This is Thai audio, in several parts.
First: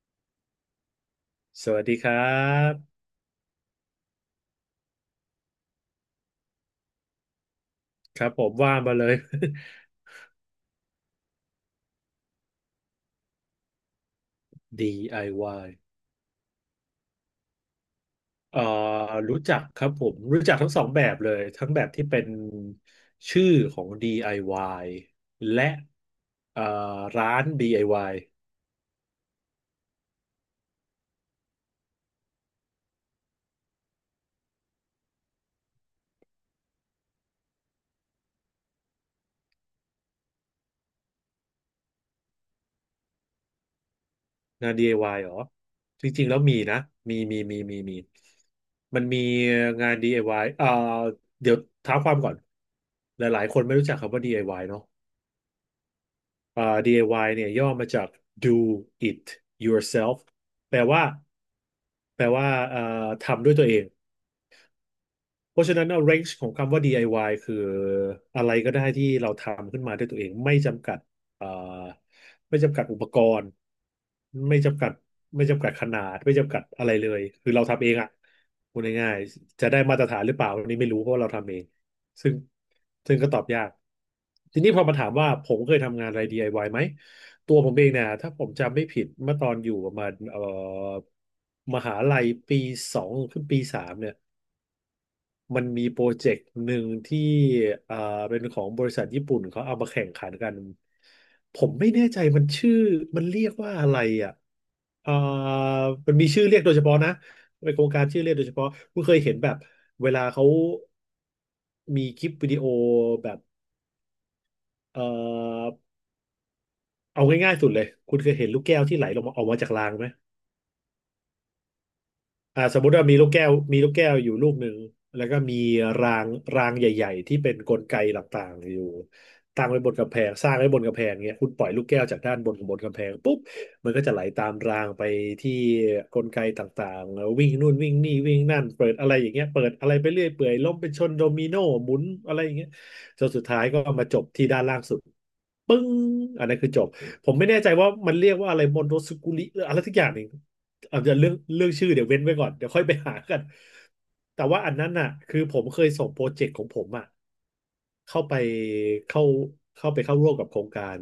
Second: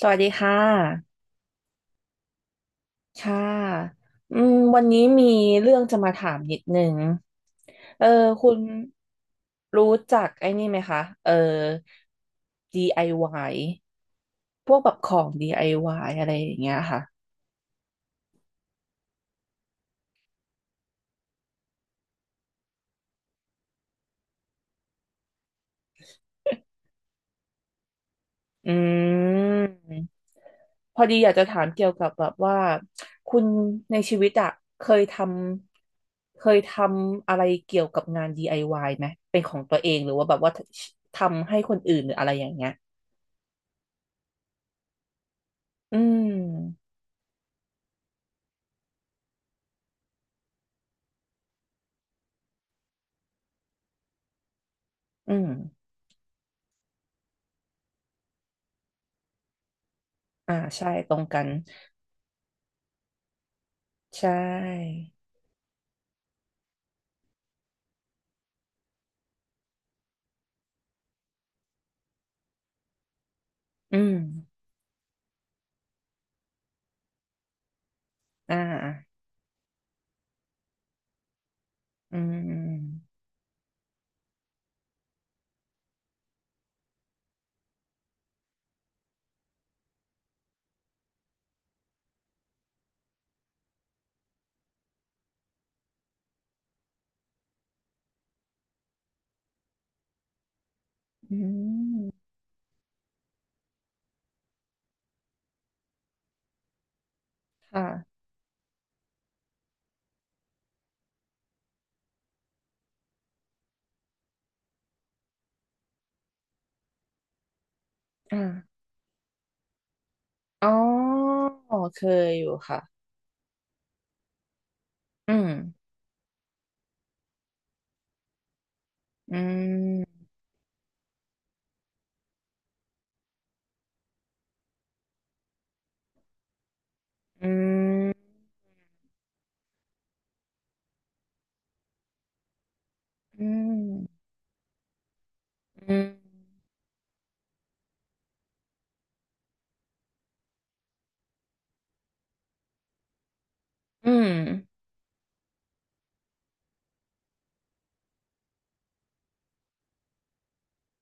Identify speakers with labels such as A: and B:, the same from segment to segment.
A: สวัสดีค่ะ
B: สวัสดีครับ
A: ค่ะวันนี้มีเรื่องจะมาถามนิดนึงเออ
B: ครับผ
A: คุ
B: ม
A: ณ
B: ว่ามาเลย
A: รู้ จักไอ้นี่ไหมคะ DIY พวกแบบของ DIY
B: DIY
A: อวายอะไรอย่างเงี้ยค่ะ
B: เอ่อรู้จักครับผมรู้จักทั้งสองแบบเลยทั้งแบบที่เป็นชื่อของ DIY และเอ่อร้าน DIY
A: อืมพอดีอยากจะถามเกี่ยวกับแบบว่า คุณในชีวิตอะเคยทเคยทำอะไรเกี่ยวกับงาน DIY ไอวายไหมเป็นของตัวเองหรือว่าแบบว่าทำให้คนอื่นหรืออะไรอย่างเงี้ย
B: งาน DIY เหรอ
A: อื
B: จริงๆแล้วมีนะ
A: ม
B: มีมันมีงาน DIY เดี๋ยวเท้าความก่อนหลายๆคนไม่รู้จักคำว่า DIY เนอะ
A: อืม
B: อ่า DIY เนี่ยย่อมาจาก do it yourself
A: อ่า
B: แปล
A: ใช่
B: ว่า
A: ตรงกัน
B: แปลว่าเอ่อทำด้วยตัวเอง
A: ใช่
B: เพราะฉะนั้นเรนจ์ของคำว่า DIY คืออะไรก็ได้ที่เราทำขึ้นมาด้วยตัวเองไม่จำกัดเอ่อไม่จำกัดอุปกรณ์
A: อืม
B: ไม่จำกัดไม่จำกัดขนาดไม่จำกัดอะไรเลยคือเราทำเองอ่ะ
A: อ่า
B: พูดง่ายๆจะได้มาตรฐานหรือเปล่าอันนี้ไม่รู้เพราะว่าเราทำเอง
A: อื
B: ซึ่ง
A: ม
B: ซึ่งก็ตอบยากทีนี้พอมาถามว่าผมเคยทำงานอะไร DIY ไอวายไหมตัวผมเองเนี่ยถ้าผมจำไม่ผิดเมื่อตอนอยู่ประมาณมหาลัยปีสองขึ้นปีสามเนี่ย มันมีโปรเจกต์หนึ่งที่อ่าเป็นของบริษัทญี่ปุ่นเขาเอามาแข่งขันกัน
A: อื
B: ผมไม่แน่ใจ
A: ม
B: มันชื่อ มันเรียกว่าอะไรอ่ะอ่ามันมีชื่อเรียกโดยเฉพาะนะเป็นโคร
A: ค่ะ
B: งการชื่อเรียกโดยเฉพาะคุณเคยเห็นแบบเวลาเขามีคลิปวิดีโอแบบ เอ่อเอาง่ายๆสุดเลย คุณเคย
A: อ่า
B: เห็นลูกแก้วที่ไหลลงมาออกมาจากรางไหม
A: อ๋อเคยอยู่
B: ส
A: ค่ะ
B: มมุติว่ามีลูกแก้วอยู่ลูกหนึ่งแล้ว
A: อื
B: ก็
A: ม
B: มีรางรางใหญ่ๆที่เป็นกลไกต่างๆอยู่
A: อื
B: ตั้งไว้บนกำแพ
A: ม
B: งสร้างไว้บนกำแพงเนี้ยคุณปล่อยลูกแก้วจากด้านบนของบนกำแพงปุ๊บมันก็จะไหลตามรางไปที่กลไกต่างๆแล้ววิ่ง
A: อื
B: นู่นวิ่ง
A: ม
B: นี่วิ่งนั่นเปิดอะไรอย่างเงี้ยเปิดอะไรไปเรื่อยเปื่อยล้มเป็นชนโดมิโนหมุนอะไรอย่างเงี้ยจนสุ
A: อื
B: ดท้ายก็มาจ
A: ม
B: บที่ด้านล่างสุดปึ้งอันนั้นคือจบผมไม่แน่ใจว่ามันเรียกว่าอะไรมอนโตสกุลิหรืออะไรสักอย่างหนึ่ง อาจจะเรื่องชื่อเดี๋ยวเว้นไว้ก่อนเดี๋ยวค่อยไปหากัน
A: อืม
B: แต่ว่าอันนั้นน่ะคือผมเคยส่งโปรเจกต์ของผมอ่ะเข้าไปเข้าเข้าไปเข้าร่วมกับโครงการ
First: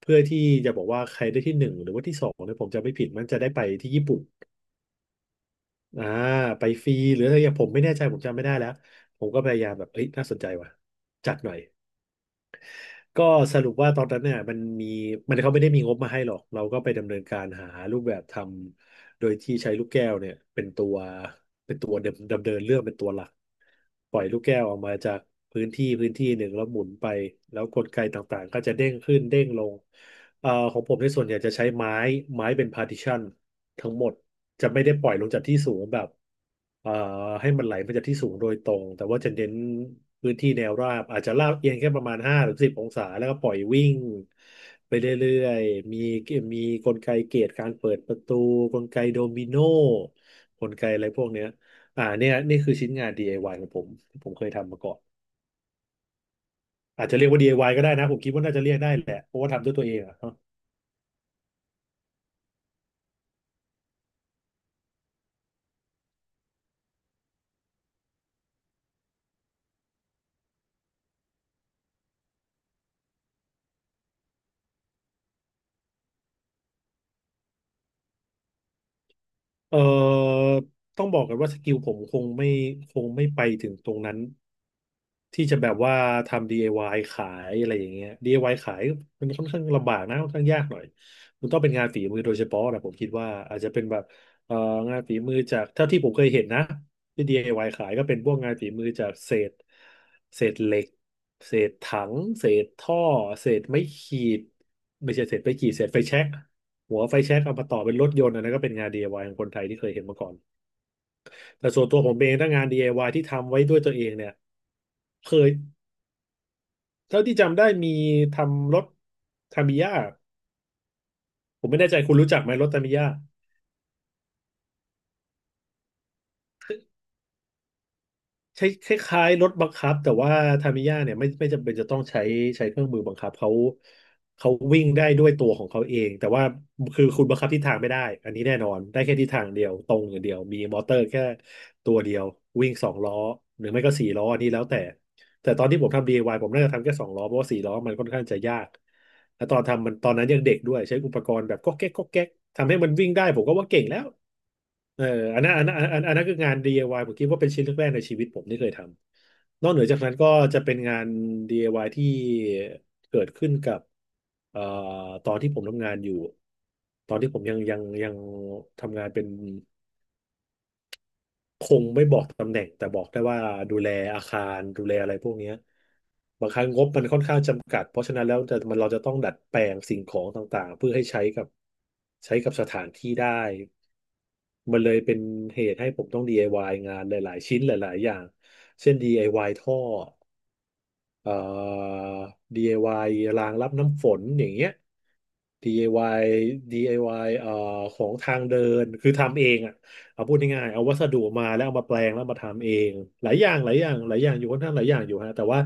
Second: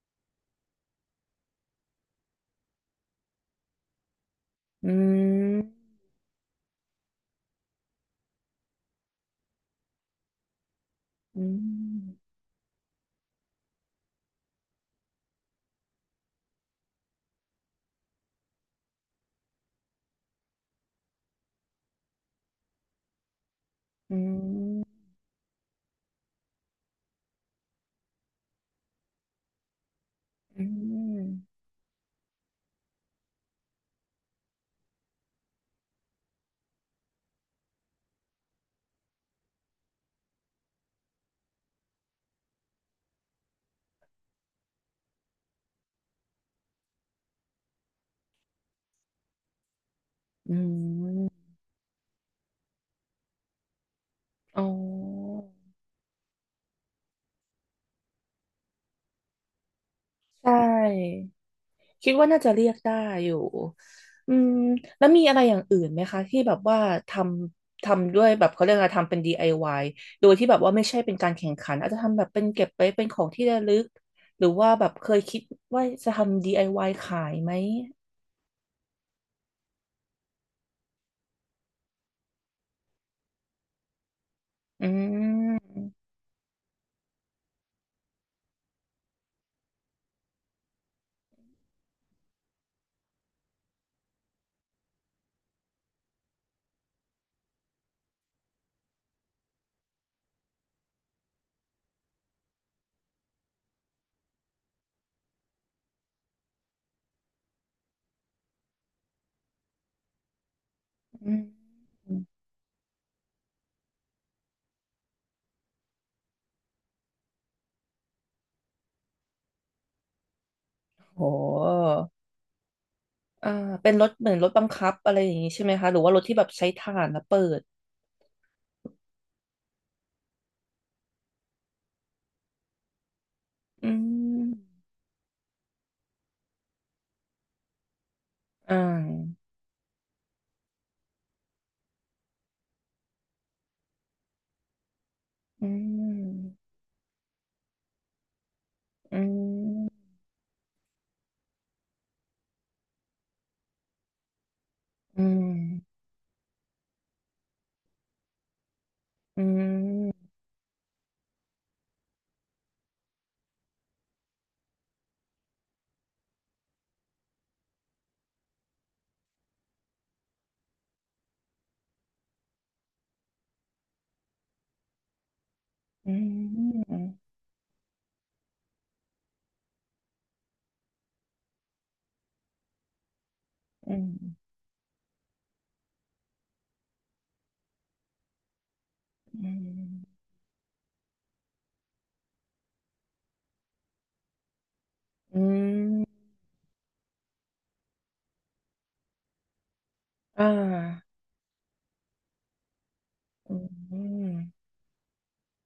B: เพื่อที่จะบอกว่าใครได้ที่หนึ่งหรือว่าที่สองเนี่ยผมจะไม่ผิดมันจะได้ไปที่ญี่ปุ่น
A: อืม
B: อ่าไปฟรีหรืออะไรอย่างผมไม่แน่ใจผมจำไม่ได้แล้วผมก็พยายามแบบเอ้ยน่าสนใจว่ะจัด
A: อื
B: หน่อย
A: ม
B: ก็สรุปว่าตอนนั้นเนี่ยมันเขาไม่ได้มีงบมาให้หรอกเราก็ไปดำเนินการหารูปแบบทำโดยที่ใช้ลูกแก้วเนี่ยเป็นตัวดำเนินเรื่องเป็นตัวหลักป
A: อื
B: ล่อยลูกแก้วออกมา
A: ม
B: จากพื้นที่หนึ่งแล้วหมุนไปแล้วกลไกต่างๆก็จะเด้งขึ้นเด้งลง
A: อื
B: ของผมในส่วนใหญ่
A: ม
B: จะใช้ไม้เป็นพาร์ติชันทั้งหมดจะไม่ได้ปล่อยลงจากที่สูงแบบ เอ่อให้มันไหลมาจากที่สูงโดยตรงแต่ว่าจะเน้นพื้นที่แนวราบอาจจะลาดเอียงแค่ประมาณ5 หรือ 10 องศาแล้วก็ปล่อยวิ่งไปเรื่อยๆมีกลไกเกตการเปิดประตูกลไกโดมิโน
A: อื
B: ก
A: ม
B: ลไกอะ
A: อื
B: ไรพวกเนี้
A: ม
B: ยเนี่ยนี่คือชิ้นงาน DIY ของผมที่ผมเคย
A: อ๋อ
B: ทำมาก่อนอาจจะเรียกว่า DIY ก็ได้นะผมคิดว่าน่าจะเรียกได้แหละเพราะว่าทำด้วยตัวเองอะ
A: ใช่ คิดว่าน่าจะเรียกได้อยู่อืมแล้วมีอะไรอย่างอื่นไหมคะที่แบบว่าททำด้วยแบบเขาเรียกอะไรทำเป็น DIY โดยที่แบบว่าไม่ใช่เป็นการแข่งขันอาจจะทำแบบเป็นเก็บไว้เป็นของที่ระลึกหรือว่าแบบเคยคิดว่าจะทำ DIY ขายไหม
B: เอ่อต้องบอกกันว่าสกิลผมคงไม่ไปถึงตรงนั้น
A: อื
B: ที่จะแบบว่า
A: ม
B: ทำ DIY ขายอะไรอย่างเงี้ย DIY ขายมันค่อนข้างลำบากนะค่อนข้างยากหน่อยมันต้องเป็นงานฝีมือโดยเฉพาะนะผมคิดว่าอาจจะเป็นแบบเอ่องานฝีมือจากเท่าที่ผมเคยเห็นนะที่ DIY ขายก็เป็นพวกงานฝีมือจากเศษเหล็กเศษถังเศษท่อเศษไม้ขีดไม่ใช่เศษไม้ขีดเศษไฟแช็ก หัวไฟแช็กเอามาต่อเป็นรถยนต์อันนั้นก็เป็นงาน DIY ของคนไทยที่เคยเห็นมาก่อน
A: อืม
B: แต่ส่วนตัวผมเองถ้างาน DIY ที่ทำไว้ด้วยตัวเองเนี่ยเคยเท่าที่จำได้มีทำรถทามิยะ
A: โห
B: ผมไม่แน่ใจคุณรู้จักไหมรถทามิยะ
A: อ่าเป็นรถเหมือนรถบังคับอะไรอย่างนี้ใช่ไหมคะหรือว่ารถที่แบบใช้ถ่านแล้วเปิด
B: ใช้คล้ายๆรถบังคับแต่ว่าทามิยะเนี่ยไม่จำเป็นจะต้องใช้เครื่องมือบังคับเขา
A: อืม
B: เขาวิ่งได้ด้วยตัวของเขาเองแต่ว่าคือคุณบังคับทิศทางไม่ได้อันนี้แน่นอ
A: อ่า
B: นได้แค่ทิศทางเดียวตรงอย่างเดียวมีมอเตอร์แค่ตัวเดียววิ่งสองล้อหรือไม่ก็สี่ล้ออันนี้แล้วแต่แต่ตอ
A: อื
B: นที่ผมทำ DIY ผมน่า
A: ม
B: จะทำแค่สองล้อเพราะว่าสี่ล้อมันค่อนข้างจะยาก
A: อื
B: และตอนทำมันตอน
A: ม
B: นั้นยังเด็กด้วยใช้อุปกรณ์แบบก๊อกแก๊กก๊อกแก๊กทำให้มันวิ่งได้ผมก็ว่าเก่งแล้ว เออ
A: อื
B: อัน
A: ม
B: นั้นอันนั้นอันอันนั้นคืองาน DIY ผมคิดว่าเป็นชิ้นแรกๆในชีวิตผมที่เคยท
A: อื
B: ำนอกเหนือจากนั้น
A: ม
B: ก็จะเป็นงาน DIY ที่เกิดขึ้นกับเอ่อตอนที่ผมทำงานอยู่ตอนที่ผมยังทำงานเป็นคงไม่บอกตำแหน่งแต่บอกได้ว่าดูแลอาคารดูแลอะไรพวกเนี้ย
A: อื
B: บางครั้งงบ
A: ม
B: มันค่อนข้างจำกัดเพราะฉะนั้นแล้วจะมันเราจะต้องดัดแปลงสิ่งของต่างๆเพื่อให้ใช้กับสถานที่ได้
A: อืม
B: มันเลยเป็นเหตุให้ผมต้อง DIY งานหลาย ๆ ชิ้นหลาย ๆ อย่าง เช่น
A: อื
B: DIY ท่อ
A: ม
B: เอ่อ DIY รางรับน้ำฝนอย่างเงี้ย
A: อืมอ
B: DIY
A: ม
B: ว i y ของทางเดินคือทำเองอ่ะเอาพูด
A: อ่
B: ง่ายๆเอาวัส
A: า
B: ดุมาแล้วเอามาแปลงแล้วมาทำเองหลายอย่า
A: อื
B: งหลายอย่างหลายอย่าง
A: ม
B: อยู่ค่อนข้างหลายอย่างอยู่ฮะแต่ว่า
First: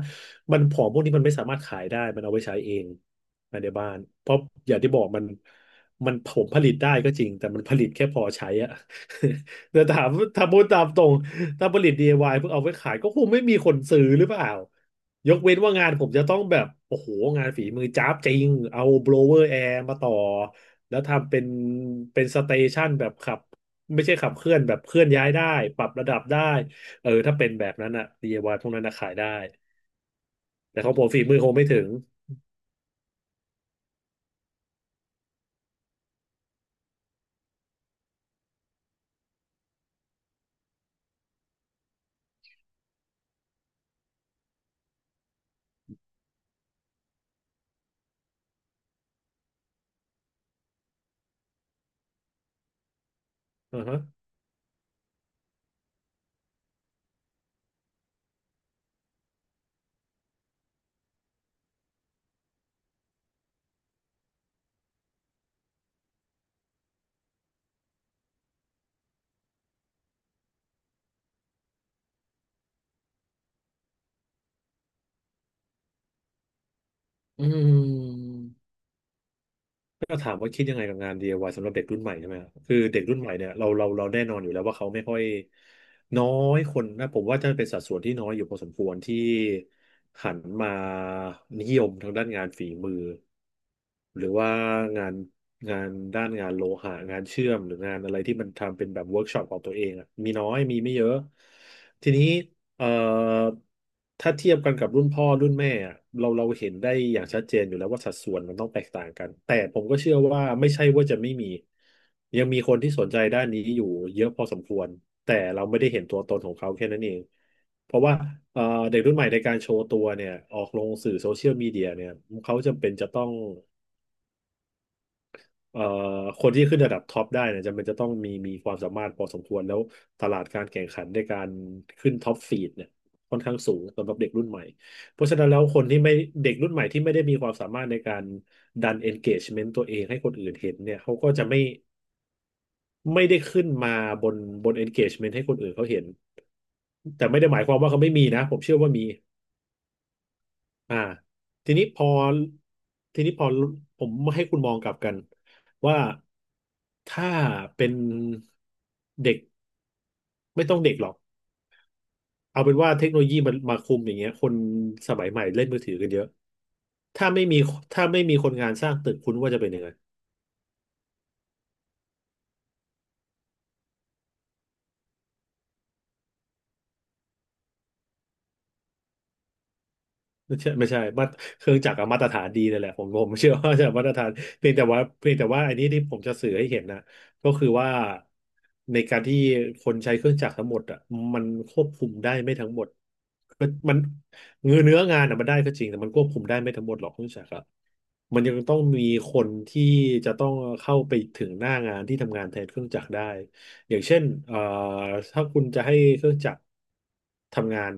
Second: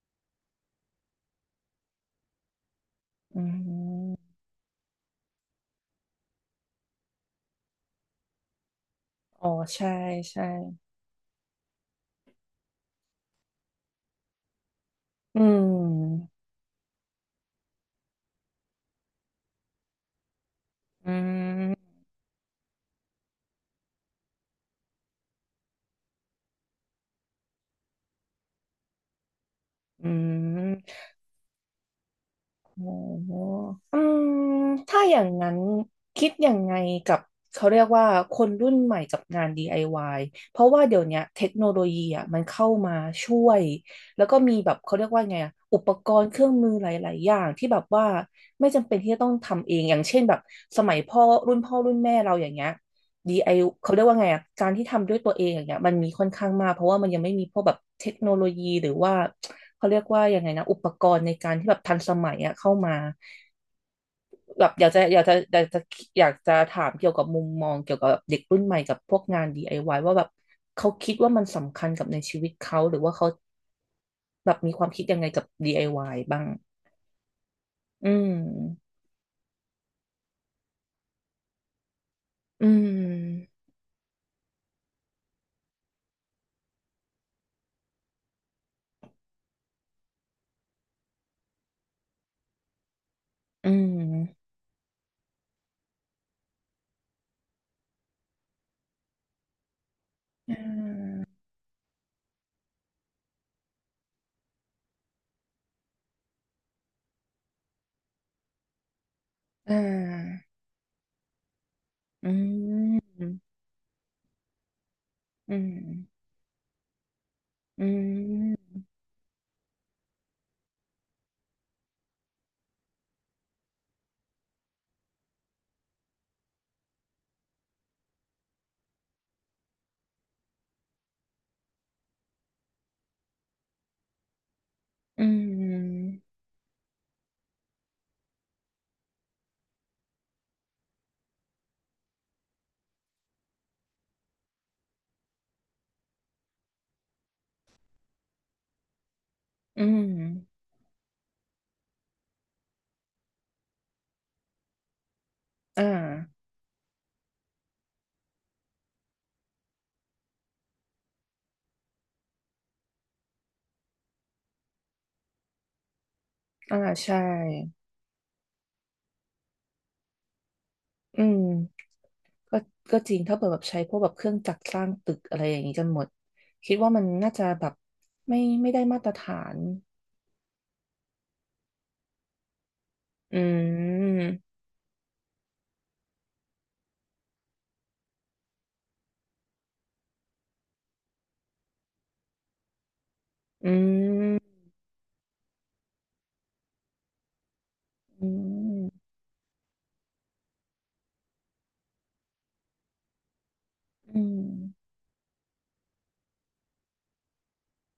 B: มันของพวกนี้มันไม่สามารถขายได้มันเอาไว้ใช้เอง
A: อื
B: ภายในบ้าน
A: ม
B: เพราะอย่างที่บอกมันมันผมผลิตได้ก็จริงแต่มันผลิตแค่พอใช้อ่ะ
A: อ๋อ
B: แต่
A: ใช่
B: ถาม
A: ใช่
B: ถ้าพูดตามตรงถ้าผลิต DIY เพื่อเอาไว้ขายก็คงไม่มีคนซื้อหรือเปล่า ยก
A: อื
B: เว้นว่างานผม
A: ม
B: จะต้องแบบโอ้โหงานฝีมือจ้าบจริงเอาโบ l เวอร์แอร์มาต่อแล้ว
A: อื
B: ทำเป็น
A: ม
B: เป็นสเตชันแบบขับไม่ใช่ขับเคลื่อนแบบเคลื่อนย้ายได้ปรับระดับได้เออถ้าเป็นแบบนั้นอะดีไอว i y พวกนั้นอะขายได้
A: อืม
B: แต่ของผมฝีมือคงไม่ถึง
A: โอ้โหอืมถ้าอย่างนั้นคิดยังไงกับเขาเรียกว่าคนรุ่นใหม่กับงาน DIY เพราะว่าเดี๋ยวเนี้ยเทคโนโลยีอ่ะมันเข้ามาช่วยแล้วก็มีแบบเขาเรียกว่าไงอะอุปกรณ์เครื่องมือหลายๆอย่างที่แบบว่าไม่จำเป็นที่จะต้องทำเองอย่างเช่นแบบสมัยพ่อรุ่นพ่อรุ่นแม่เราอย่างเงี้ย DIY
B: อือ
A: เขา
B: ฮะ
A: เรียกว่าไงอะการที่ทำด้วยตัวเองอย่างเงี้ยมันมีค่อนข้างมากเพราะว่ามันยังไม่มีพวกแบบเทคโนโลยีหรือว่าเขาเรียกว่ายังไงนะอุปกรณ์ในการที่แบบทันสมัยอะเข้ามาแบบอยากจะอยากจะอยากจะอยากจะถามเกี่ยวกับมุมมองเกี่ยวกับเด็กรุ่นใหม่กับพวกงาน DIY วายว่าแบบเขาคิดว่ามันสำคัญกับในชีวิตเขาหรือว่าเขาแบบมีความคิดยังไงกับ DIY บ้าง
B: อื
A: อืม
B: ม ก็ถามว่าคิดยังไงกับงาน DIY สำหรับเด็กรุ่นใหม่ใช่ไหมครับ
A: อื
B: คือเด็กรุ่นใหม่เนี่ย
A: ม
B: เราแน่นอนอยู่แล้วว่าเขาไม่ค่อยน้อยคนนะผมว่าจะเป็นสัดส่วนที่น้อยอยู่พอสมควรที่หันมานิยมทางด้านงานฝีมือ
A: อื
B: หรือ
A: ม
B: ว่างานงานด้านงานโลหะงานเชื่อมหรืองานอะไรที่มันทำเป็นแบบเวิร์กช็อปของตัวเองอะมีน้อยมีไม่เยอะทีนี้ เอ่อถ้าเทียบกันกับรุ่นพ่อรุ่นแม่อะเราเห็นได้อย่างชัดเจนอยู่แล้วว่าสัดส่วนมันต้องแตกต่างกันแต่
A: อ่
B: ผมก็เชื่อว่า
A: า
B: ไม่ใช่ว่าจะไม่มี
A: อื
B: ยังมีคนที่สนใจ
A: ม
B: ด้านนี้อยู่เยอะพอสมควรแต่
A: อื
B: เรา
A: ม
B: ไม่ได้เห็นตัวตนของเขาแค่นั้นเอง
A: อื
B: เพราะว่าเอ่อ
A: ม
B: เด็กรุ่นใหม่ในการโชว์ตัวเนี่ยออกลงสื่อโซเชียลมีเดียเนี่ยเขาจำเป็นจะต้อง เอ่อคนที่ขึ้นระดับท็อปได้เนี่ยจำเป็นจะต้องมีความสามารถพอสมควรแล้วตลาดการแข่งขันในการขึ้นท็อปฟีดเนี่ยค่อนข้างสูงสำหรับเด็กรุ่นใหม่เพ
A: อื
B: ราะฉะนั้นแล้วคนที่
A: ม
B: ไม่เด็กรุ่นใหม่ที่ไม่ได้มีความสามารถในการดัน engagement ตัวเองให้คนอื่นเห็นเนี่ยเขาก็จะไม่ได้ขึ้นมาบนบน engagement ให้คนอื่นเขาเห็นแต่ไม่ได้หมายความว่าเขาไม่มีนะผมเชื่อว่ามี
A: อืม
B: อ่าทีนี้พอทีนี้พอผมให้คุณมองกลับกัน
A: อ่า
B: ว่าถ้าเป็นเด็กไม่ต้องเด็กหรอกเอาเป็นว่าเทคโนโลยีมันมาคุมอย่างเงี้ยคนสมัยใหม่เล่นมือถือกันเยอะ
A: อ่าใช่
B: ถ้าไม่มีถ้าไม่มีคนงานสร้างตึกคุณว่าจะเป็นยังไง
A: อืมก็ก็จริงถ้าเปิดแบบใช้พวกแบบเครื่องจักรสร้างตึกอะไรอย่างนี้จนหมดคิดว่ามันน่าจะแบบไม่ได้มาตรฐาน
B: ไม่ใช่มาเครื่องจักรอะมาตรฐานดีเลยแหละผม
A: อื
B: เชื่อว่าจะมาตรฐาน
A: ม
B: เพียงแต่ว่าอันนี้ที่ผมจะสื่อให้เห็นนะก็คือว่าในการที่คนใช้เครื่องจักรทั้งหมดอ่ะมันควบคุมได้ไม่ทั้งหมดก็
A: อื
B: มัน
A: ม
B: เนื้องานอ่ะมันได้ก็จริงแต่มันควบคุมได้ไม่ทั้งหมดหรอกเครื่องจักรอะ
A: อื
B: มันยังต้อง
A: ม
B: มีคนที่จะต้องเข้าไปถึงหน้างานที่ทำงานแทนเครื่องจักรได้ อย่างเช่
A: อื
B: น
A: ม
B: ถ้าคุณจะให้เครื่องจักรทำงาน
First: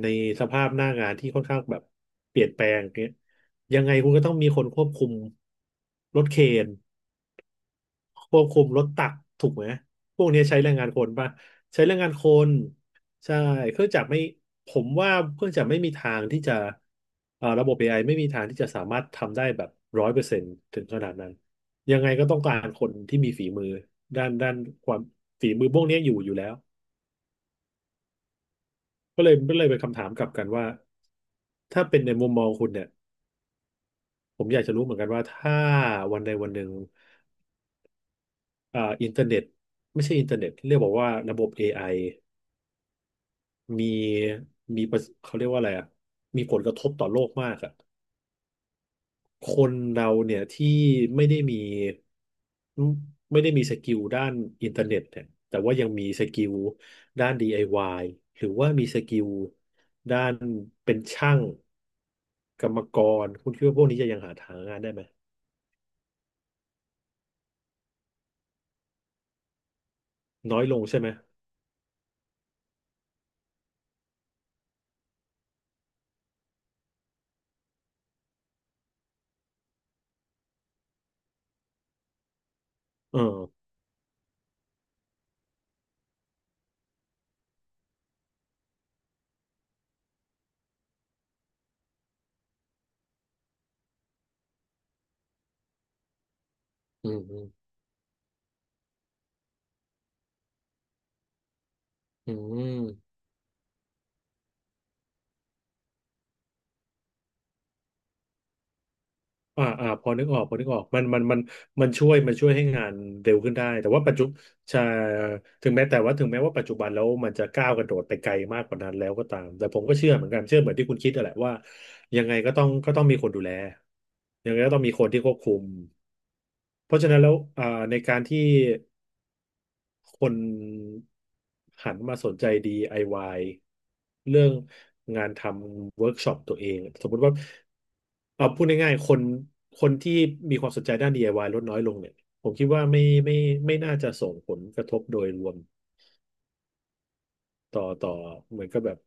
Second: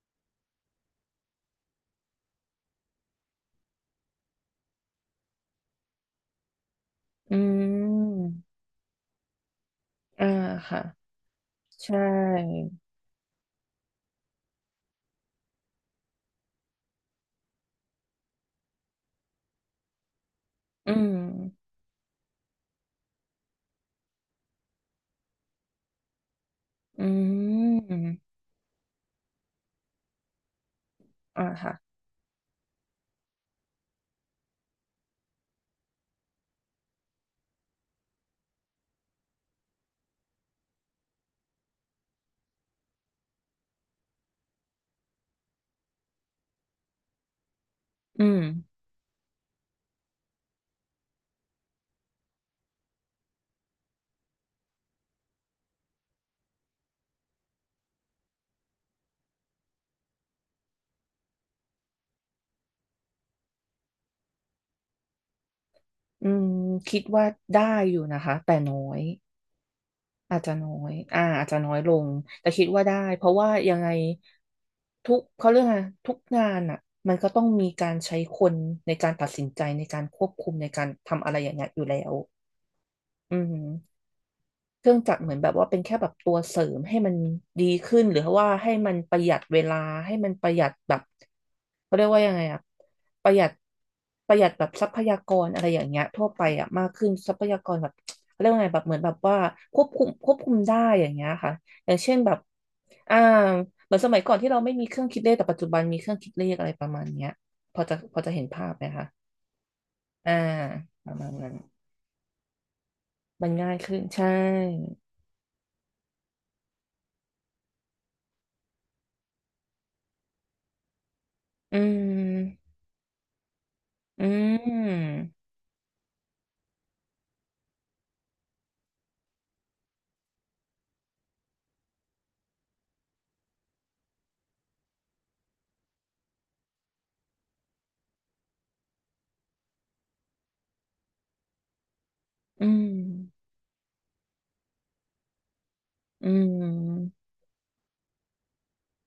B: ในสภาพหน้างานที่ค่อนข้างแบบเปลี่ยนแปลงเงี้ยยังไงคุณก็ต้องมีคนควบคุมรถเครน
A: อืม
B: ควบคุมรถตักถูกไหมพว
A: อ่า
B: กนี้ใช้แรง
A: ค่ะ
B: งานคนป่ะใช้
A: ใช
B: แรงงานคน
A: ่
B: ใช่เครื่องจักรไม่ผมว่าเครื่องจักรไม่มีทางที่จะระบบ AI ไอไม่มีทางที่จะสามารถทำได้แบบร้อยเปอร์เซ็นต์ถึง
A: อื
B: ข
A: ม
B: นาดนั้นยังไงก็ต้องการคนที่มีฝีมือด้านความฝีมือพวกนี้อยู่แล้ว
A: อืม
B: ก็เลยเป็นคำถามกลับกันว่า
A: อ่าค่ะ
B: ถ้าเป็นในมุมมองคุณเนี่ยผมอยากจะรู้เหมือนกันว่าถ้าวันใดวันหนึ่งอินเทอร์เน็ตไม่ใช่อินเทอร์เน็ตเรียกบอกว่าระบบเอไอ มีมีประเขาเรียกว่าอะไรอ่ะมีผลกระทบต่อโลกมากอ่ะ
A: อืม
B: คนเราเนี่ยที่ไม่ได้มีไม่ได้มีสกิลด้านอินเทอร์เน็ตเนี่ยแต่ว่ายังมีสกิลด้าน DIY หรือว่ามีสกิลด้านเป็นช่างกรรมกรคุณคิดว่าพวกนี้จะยังหาทางงานได้ไหม
A: อืมคิดว่าได้อยู่นะคะแต่น้อย อาจจะ
B: น้อย
A: น้อ
B: ลง
A: ย
B: ใช่ไหม
A: อาจจะน้อยลง แต่คิดว่าได้ เพราะว่ายังไงทุกเขาเรื่องอะไรทุกงานอ่ะมันก็ต้องมีการใช้คนในการตัดสินใจในการควบคุมในการทำอะไรอย่างเงี้ยอยู่แล้ว
B: เอ
A: อื
B: อ
A: ม เครื่องจักรเหมือนแบบว่าเป็นแค่แบบตัวเสริมให้มันดีขึ้นหรือว่าให้มันประหยัดเวลาให้มันประหยัดแบบเขาเรียกว่ายังไงอะประหยัดประหยัดแบบทรัพยากรอะไรอย่างเงี้ยทั่วไปอะมากขึ้
B: อื
A: น
B: ม
A: ทรั
B: อื
A: พ
B: ม
A: ยากรแบบเขาเรียกว่าไงแบบเหมือนแบบว่าควบคุมได้อย่างเงี้ยค่ะอย่างเช่นแบ
B: อื
A: บ
B: ม
A: อ่าเหมือนสมัยก่อนที่เราไม่มีเครื่องคิดเลขแต่ปัจจุบันมีเครื่องคิดเลขอะไรประมาณเนี้ยพอจะพอจะเห็นภาพไหมคะ
B: อ่าอ่าพอนึก
A: อ่า
B: ออกพอนึกออกมัน
A: ประ
B: มัน
A: มาณ
B: มัน
A: นั้น
B: มันช่วยให้งานเร็ว
A: มัน
B: ขึ้นได้
A: ง่าย
B: แต่
A: ขึ้น
B: ว่าปัจจุ
A: ใช่
B: ใช่ถึงแม้แต่ว่าถึงแม้ว่าปัจจุบันแล้วมันจะก้าวกระโดดไปไกลมากกว่านั้นแล้วก็ตามแต่ผมก็เชื่อเหมือนกันเชื่อเหมือนที่คุณคิดนั่นแหละว่า
A: อื
B: ยังไงก็ต้อง
A: ม
B: ก็ต้องมีคนดูแล
A: อื
B: ยังไงก็ต้องมีคน
A: ม
B: ที่ควบคุมเพราะฉะนั้นแล้วในการที่ คนหันมาสนใจ DIY เรื่องงานทำเวิร์กช็อปตัวเองสมมติว่าเอาพูดง่ายๆคนที่มีความสนใจด้าน DIY ลดน้อยลงเนี่ยผม
A: อื
B: คิด
A: ม
B: ว่าไม่ไม่น่าจะส่งผลกระทบโดยรวม
A: อืม
B: ต่อเหมือนกับแบบ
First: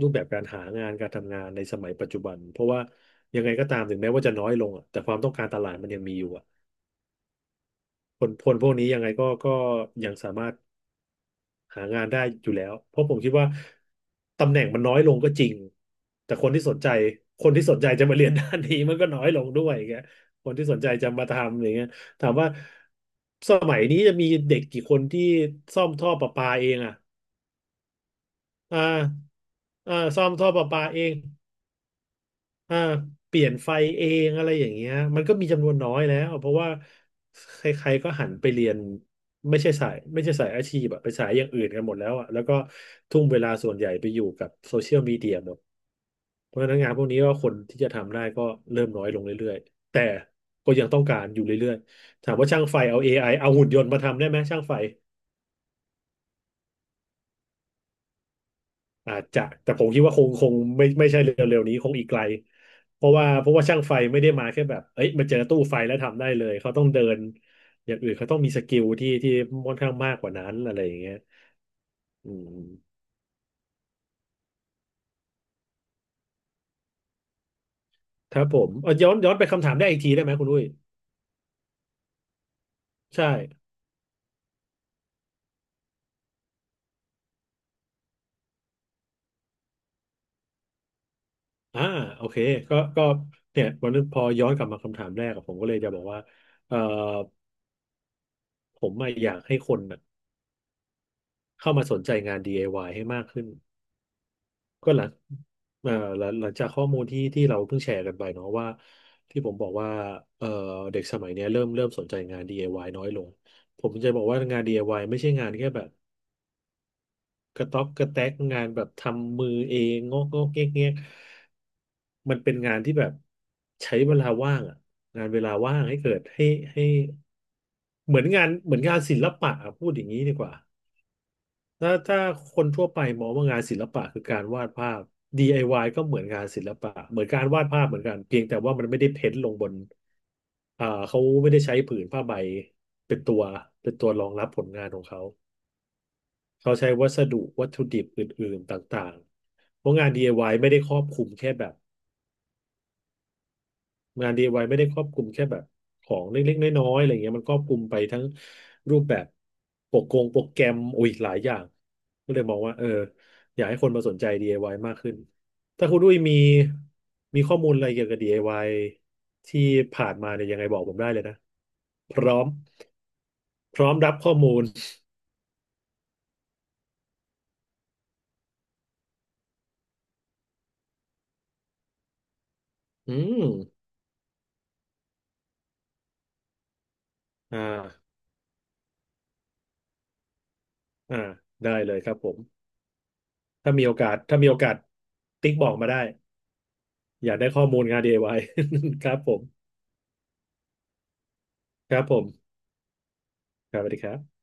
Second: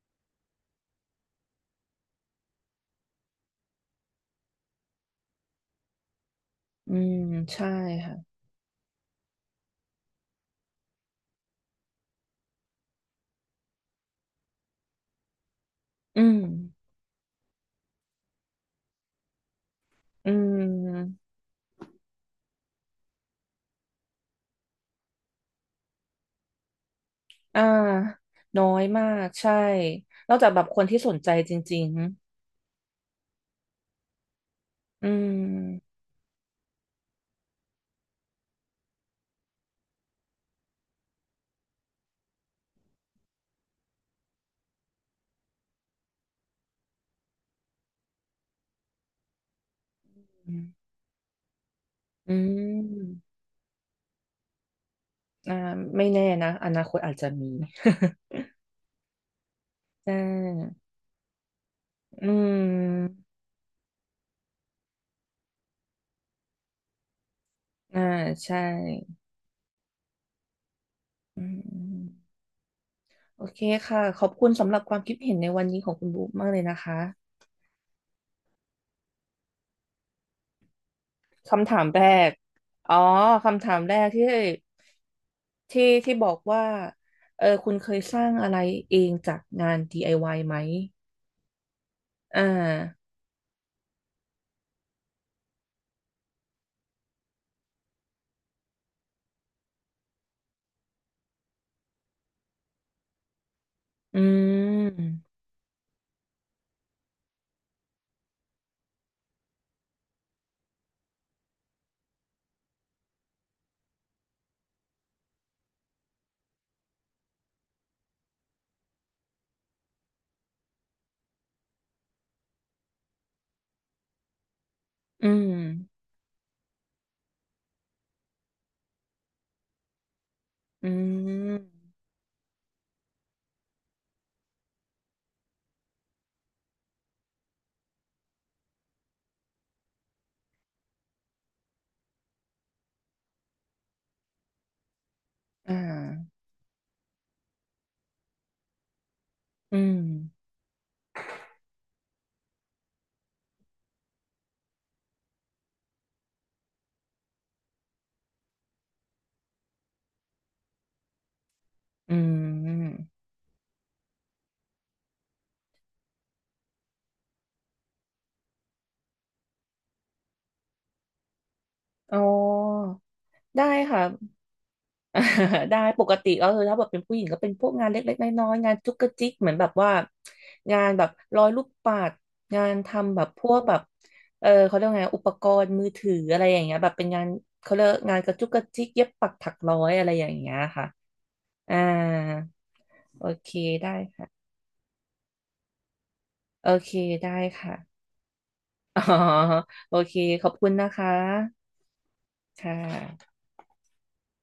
B: รูปแบบการหางานการทำงานในสมัยปัจจุบันเพราะว่ายังไงก็ตามถึงแม้ว่าจะน้อยลงอ่ะแต่ความต้องการตลาดมันยังมีอยู่อ่ะ
A: อืม ใช่
B: ค
A: ค่ะ
B: นคนพวกนี้ยังไงก็ยังสามารถ หางานได้อยู่แล้วเพราะผมคิดว่าตำแหน่งมันน้อยลงก็จริง
A: อื
B: แต่
A: ม
B: คนที่สนใจจะมาเรียนด้านนี้ มันก็น้อยลงด้วยอย่างเงี้ย
A: อื
B: คนที่สนใจจะ
A: ม
B: มาทำอย่างเงี้ยถามว่าสมัยนี้จะมีเด็กกี่คนที่ซ่อมท่อประปาเองอ่ะ
A: อ่าน้อ
B: อ่
A: ยมาก
B: า
A: ใช่
B: อ่าซ่อ
A: น
B: ม
A: อก
B: ท่
A: จา
B: อ
A: กแบ
B: ประ
A: บค
B: ปา
A: นที่
B: เอ
A: ส
B: ง
A: นใจจริง
B: อ่าเปลี่ยนไฟเองอะไรอย่างเงี้ย
A: ๆอื
B: มันก็มีจำนวนน้
A: ม
B: อยแล้วเพราะว่าใครๆก็หันไปเรียนไม่ใช่สายอาชีพอะไปสายอย่างอื่นกันหมดแล้วอะแล้วก็ทุ่มเวลาส่วนใหญ่ไปอยู่กับโซเชียลมีเดียหมดเพราะฉะนั้นงานพวกนี้ก็คนที่จะทำได้ก็เริ่มน้อยลงเรื่อยๆแต่ก็ยังต้องการอยู่เรื่อยๆ
A: อื
B: ถามว่าช่างไฟเอา
A: ม
B: AI เอาหุ่นยนต์มาทำได้ไหมช่างไฟ
A: อ่าไม่แน่นะอนาคตอาจจะมี
B: อาจจะแต่ผ มคิด
A: ใช
B: ว่าคง
A: ่
B: ไม่ใช่เร็วๆนี้คงอีกไกล
A: อื
B: เพราะ
A: ม
B: ว่าเพราะว่าช่างไฟไม่ได้มาแค่แบบเอ้ยมาเจอตู้ไฟแล้วทำได้เลยเขาต้องเดินอย่าง
A: อ่า
B: อื่นเขาต้องมี
A: ใช่
B: สกิลที่ค่อนข้างมากกว่านั้นอะไรอย่างเงี้ย
A: อืม
B: อืม
A: โอเคค่ะ ขอบคุณสำหรับความคิดเห็นในวันนี้ของคุณบุ๊กมากเลยนะคะ
B: ครับผมย้อนไปคำถามได้อีกทีได้ไหมคุณอุ้ย
A: คำถามแรก อ๋อ
B: ใช่
A: คำถามแรกที่ที่บอกว่าเออคุณเคยสร้างอะไรเองจากงาน DIY ไอวายไหม
B: อ่าโอเค
A: อ่า
B: ก็เนี่ยวันนี้พอย้อนกลับมาคำถามแรกอะผมก็เลยจะบอกว่าเอ่อผมอะอยากให้คนอะเข้ามาสนใจงาน DIY ให้มากขึ้น
A: อื
B: ก็หลัง
A: ม
B: เอ่อหลังจากข้อมูลที่เราเพิ่งแชร์กันไปเนาะว่าที่ผมบอกว่าเอ่อเด็กสมัยเนี้ยเริ่มสนใจงาน DIY น้อยลง ผมจะบอกว่างาน DIY ไอวายไม่ใช่งานแค่แบบกระต๊อกกระแตกงานแบบทำมือเองงอกเงี้ยมันเป็นงานที่แบบใช้เวลาว่างอะงา
A: อื
B: นเว
A: ม
B: ลาว่างให้เกิดให้ให้เหมือนงานเหมือนงานศิลปะอะพูดอย่างนี้ดีกว่า
A: อืม
B: ถ้าคนทั่วไปมองว่างานศิลปะคือการวาดภาพ DIY ก็เหมือนงานศิลปะเหมือนการวาดภาพเหมือนกันเพียงแต่ว่ามันไม่ได้เพ้นท์ลงบนเขาไม่ได้ใช้ผืนผ้าใบเป็นตัวเป็นตัวรองรับผลงานของเขา
A: อ่า
B: เขาใช้วัสดุวัตถุดิบอื่นๆต่าง
A: อื
B: ๆเพราะ
A: ม
B: งาน DIY ไอวายไม่ได้ครอบคลุมแค่แบบ งาน DIY ไอวายไม่ได้ครอบคลุมแค่แบบของเล็กๆ น้อยๆอะไรเงี้ยมันครอบคลุมไปทั้งรูปแบบโปรกงโปรแกรมโอ้ยหลายอย่าง
A: อื
B: ก็เลยมองว่าเออ
A: ม
B: อยากให้คนมาสนใจ DIY มากขึ้น ถ้าคุณดุ้ยมีข้อมูลอะไรเกี่ยวกับ DIY ที่ผ่านมาเนี่ยยังไงบอกผมได้เลยนะพ
A: อ๋อ
B: ร้อม
A: ได้
B: พร้อม
A: ค่ะ
B: รับข้อมูล
A: อ่า ได้ปกติก็คือถ้าแบบเป็นผู้หญิงก็เป็นพวกงานเล็กๆน้อยๆงานจุกกระจิกเหมือนแบบว่างานแบบร้อยลูกปัดงาน
B: อื
A: ทำแบบพวกแบบ
B: ม
A: เออเขาเรียกว่าไงอุปกรณ์มือถืออะไรอย่างเงี้ยแบบเป็นงาน
B: อ่
A: เขาเรียก
B: า
A: งานกระจุกกระจิกเย็บปักถักร้อยอะไรอย่างเงี้ยค่ะ
B: อ่าได้
A: อ่า
B: เลยครับผม
A: โอเคได้
B: ถ้า
A: ค่ะ
B: มีโอกาสติ๊กบอกมาได้
A: โอเค
B: อ
A: ได้
B: ยากได้ข้อ
A: ค่ะ
B: มูลงาน DIY
A: อ๋อ
B: ครับผม
A: โอเคขอบคุณนะคะ
B: ครับผม
A: ค่ะ
B: ครับสวัสดีครับ